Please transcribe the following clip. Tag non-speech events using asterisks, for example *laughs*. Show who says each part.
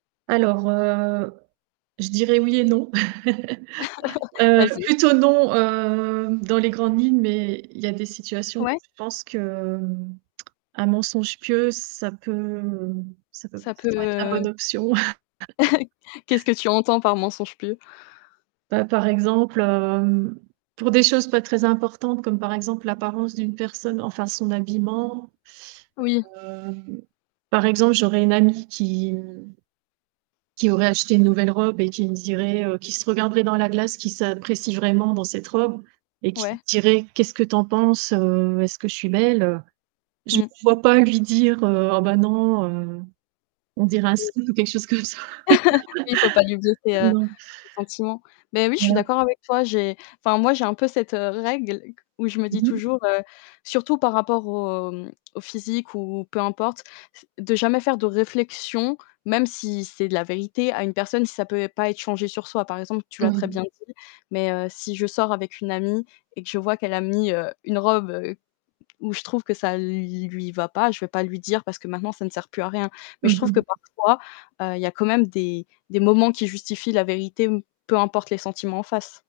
Speaker 1: Alors, heu, je dirais: «Oui et non». *chuckles*
Speaker 2: *chuckles*
Speaker 1: Heu,
Speaker 2: Vas-y
Speaker 1: plutôt
Speaker 2: écoutes.
Speaker 1: non, hem, dans les grandes lignes, mais il y a des situations où
Speaker 2: Ouais.
Speaker 1: je pense que, mmh, un mensonge pieux, ça peut, heu, ça peut p
Speaker 2: Ça
Speaker 1: ça
Speaker 2: peut
Speaker 1: pourrait être la bonne
Speaker 2: heu
Speaker 1: option. *laughs*
Speaker 2: *chuckles* Qu'est-ce que tu entends par mensonge pieux?
Speaker 1: Bah, par exemple, hem, pour des choses pas très importantes comme, par exemple, l'apparence d'une personne, enfin son habillement.
Speaker 2: Oui.
Speaker 1: Hem, par exemple, j'aurais une amie qui, mmh qui aurait acheté une nouvelle robe et qui me dirait, heu, qui se regarderait dans la glace, qui s'apprécie vraiment dans cette robe et qui
Speaker 2: Ouais.
Speaker 1: dirait: «Qu'est-ce que tu en penses? Heu, est-ce que je suis belle, heu?» Je me
Speaker 2: Mmh.
Speaker 1: vois pas lui dire, heu: «Oh bah non, heu, on dirait un
Speaker 2: Oui.
Speaker 1: sumo,» ou quelque chose comme ça.
Speaker 2: *laughs* Oui, il faut pas lui blesser,
Speaker 1: *chuckles*
Speaker 2: heu,
Speaker 1: Non.
Speaker 2: ses sentiments. Beh oui, je suis
Speaker 1: Voilà.
Speaker 2: d'accord avec toi. J'ai enfin moi j'ai un peu cette, heu, règle qu où je me dis
Speaker 1: Mmh mh.
Speaker 2: toujours, heu surtout par rapport au mmh, au physique ou peu importe, c de jamais faire de réflexion, même si c'est de la vérité, à une personne si, ça peut et pas être changé sur soi. Par exemple, tu l'as très
Speaker 1: Oui.
Speaker 2: bien dit, mais heu, si je sors avec une amie et que je vois qu'elle a mis, heu, une robe, heu, où je trouve que ça l lui va pas, je vais pas lui dire parce que maintenant ça ne sert plus à rien, mais je
Speaker 1: Mmh
Speaker 2: trouve que
Speaker 1: mh.
Speaker 2: parfois, heu, il y a quand même des des moments qui justifient la vérité, m peu importe les sentiments en face.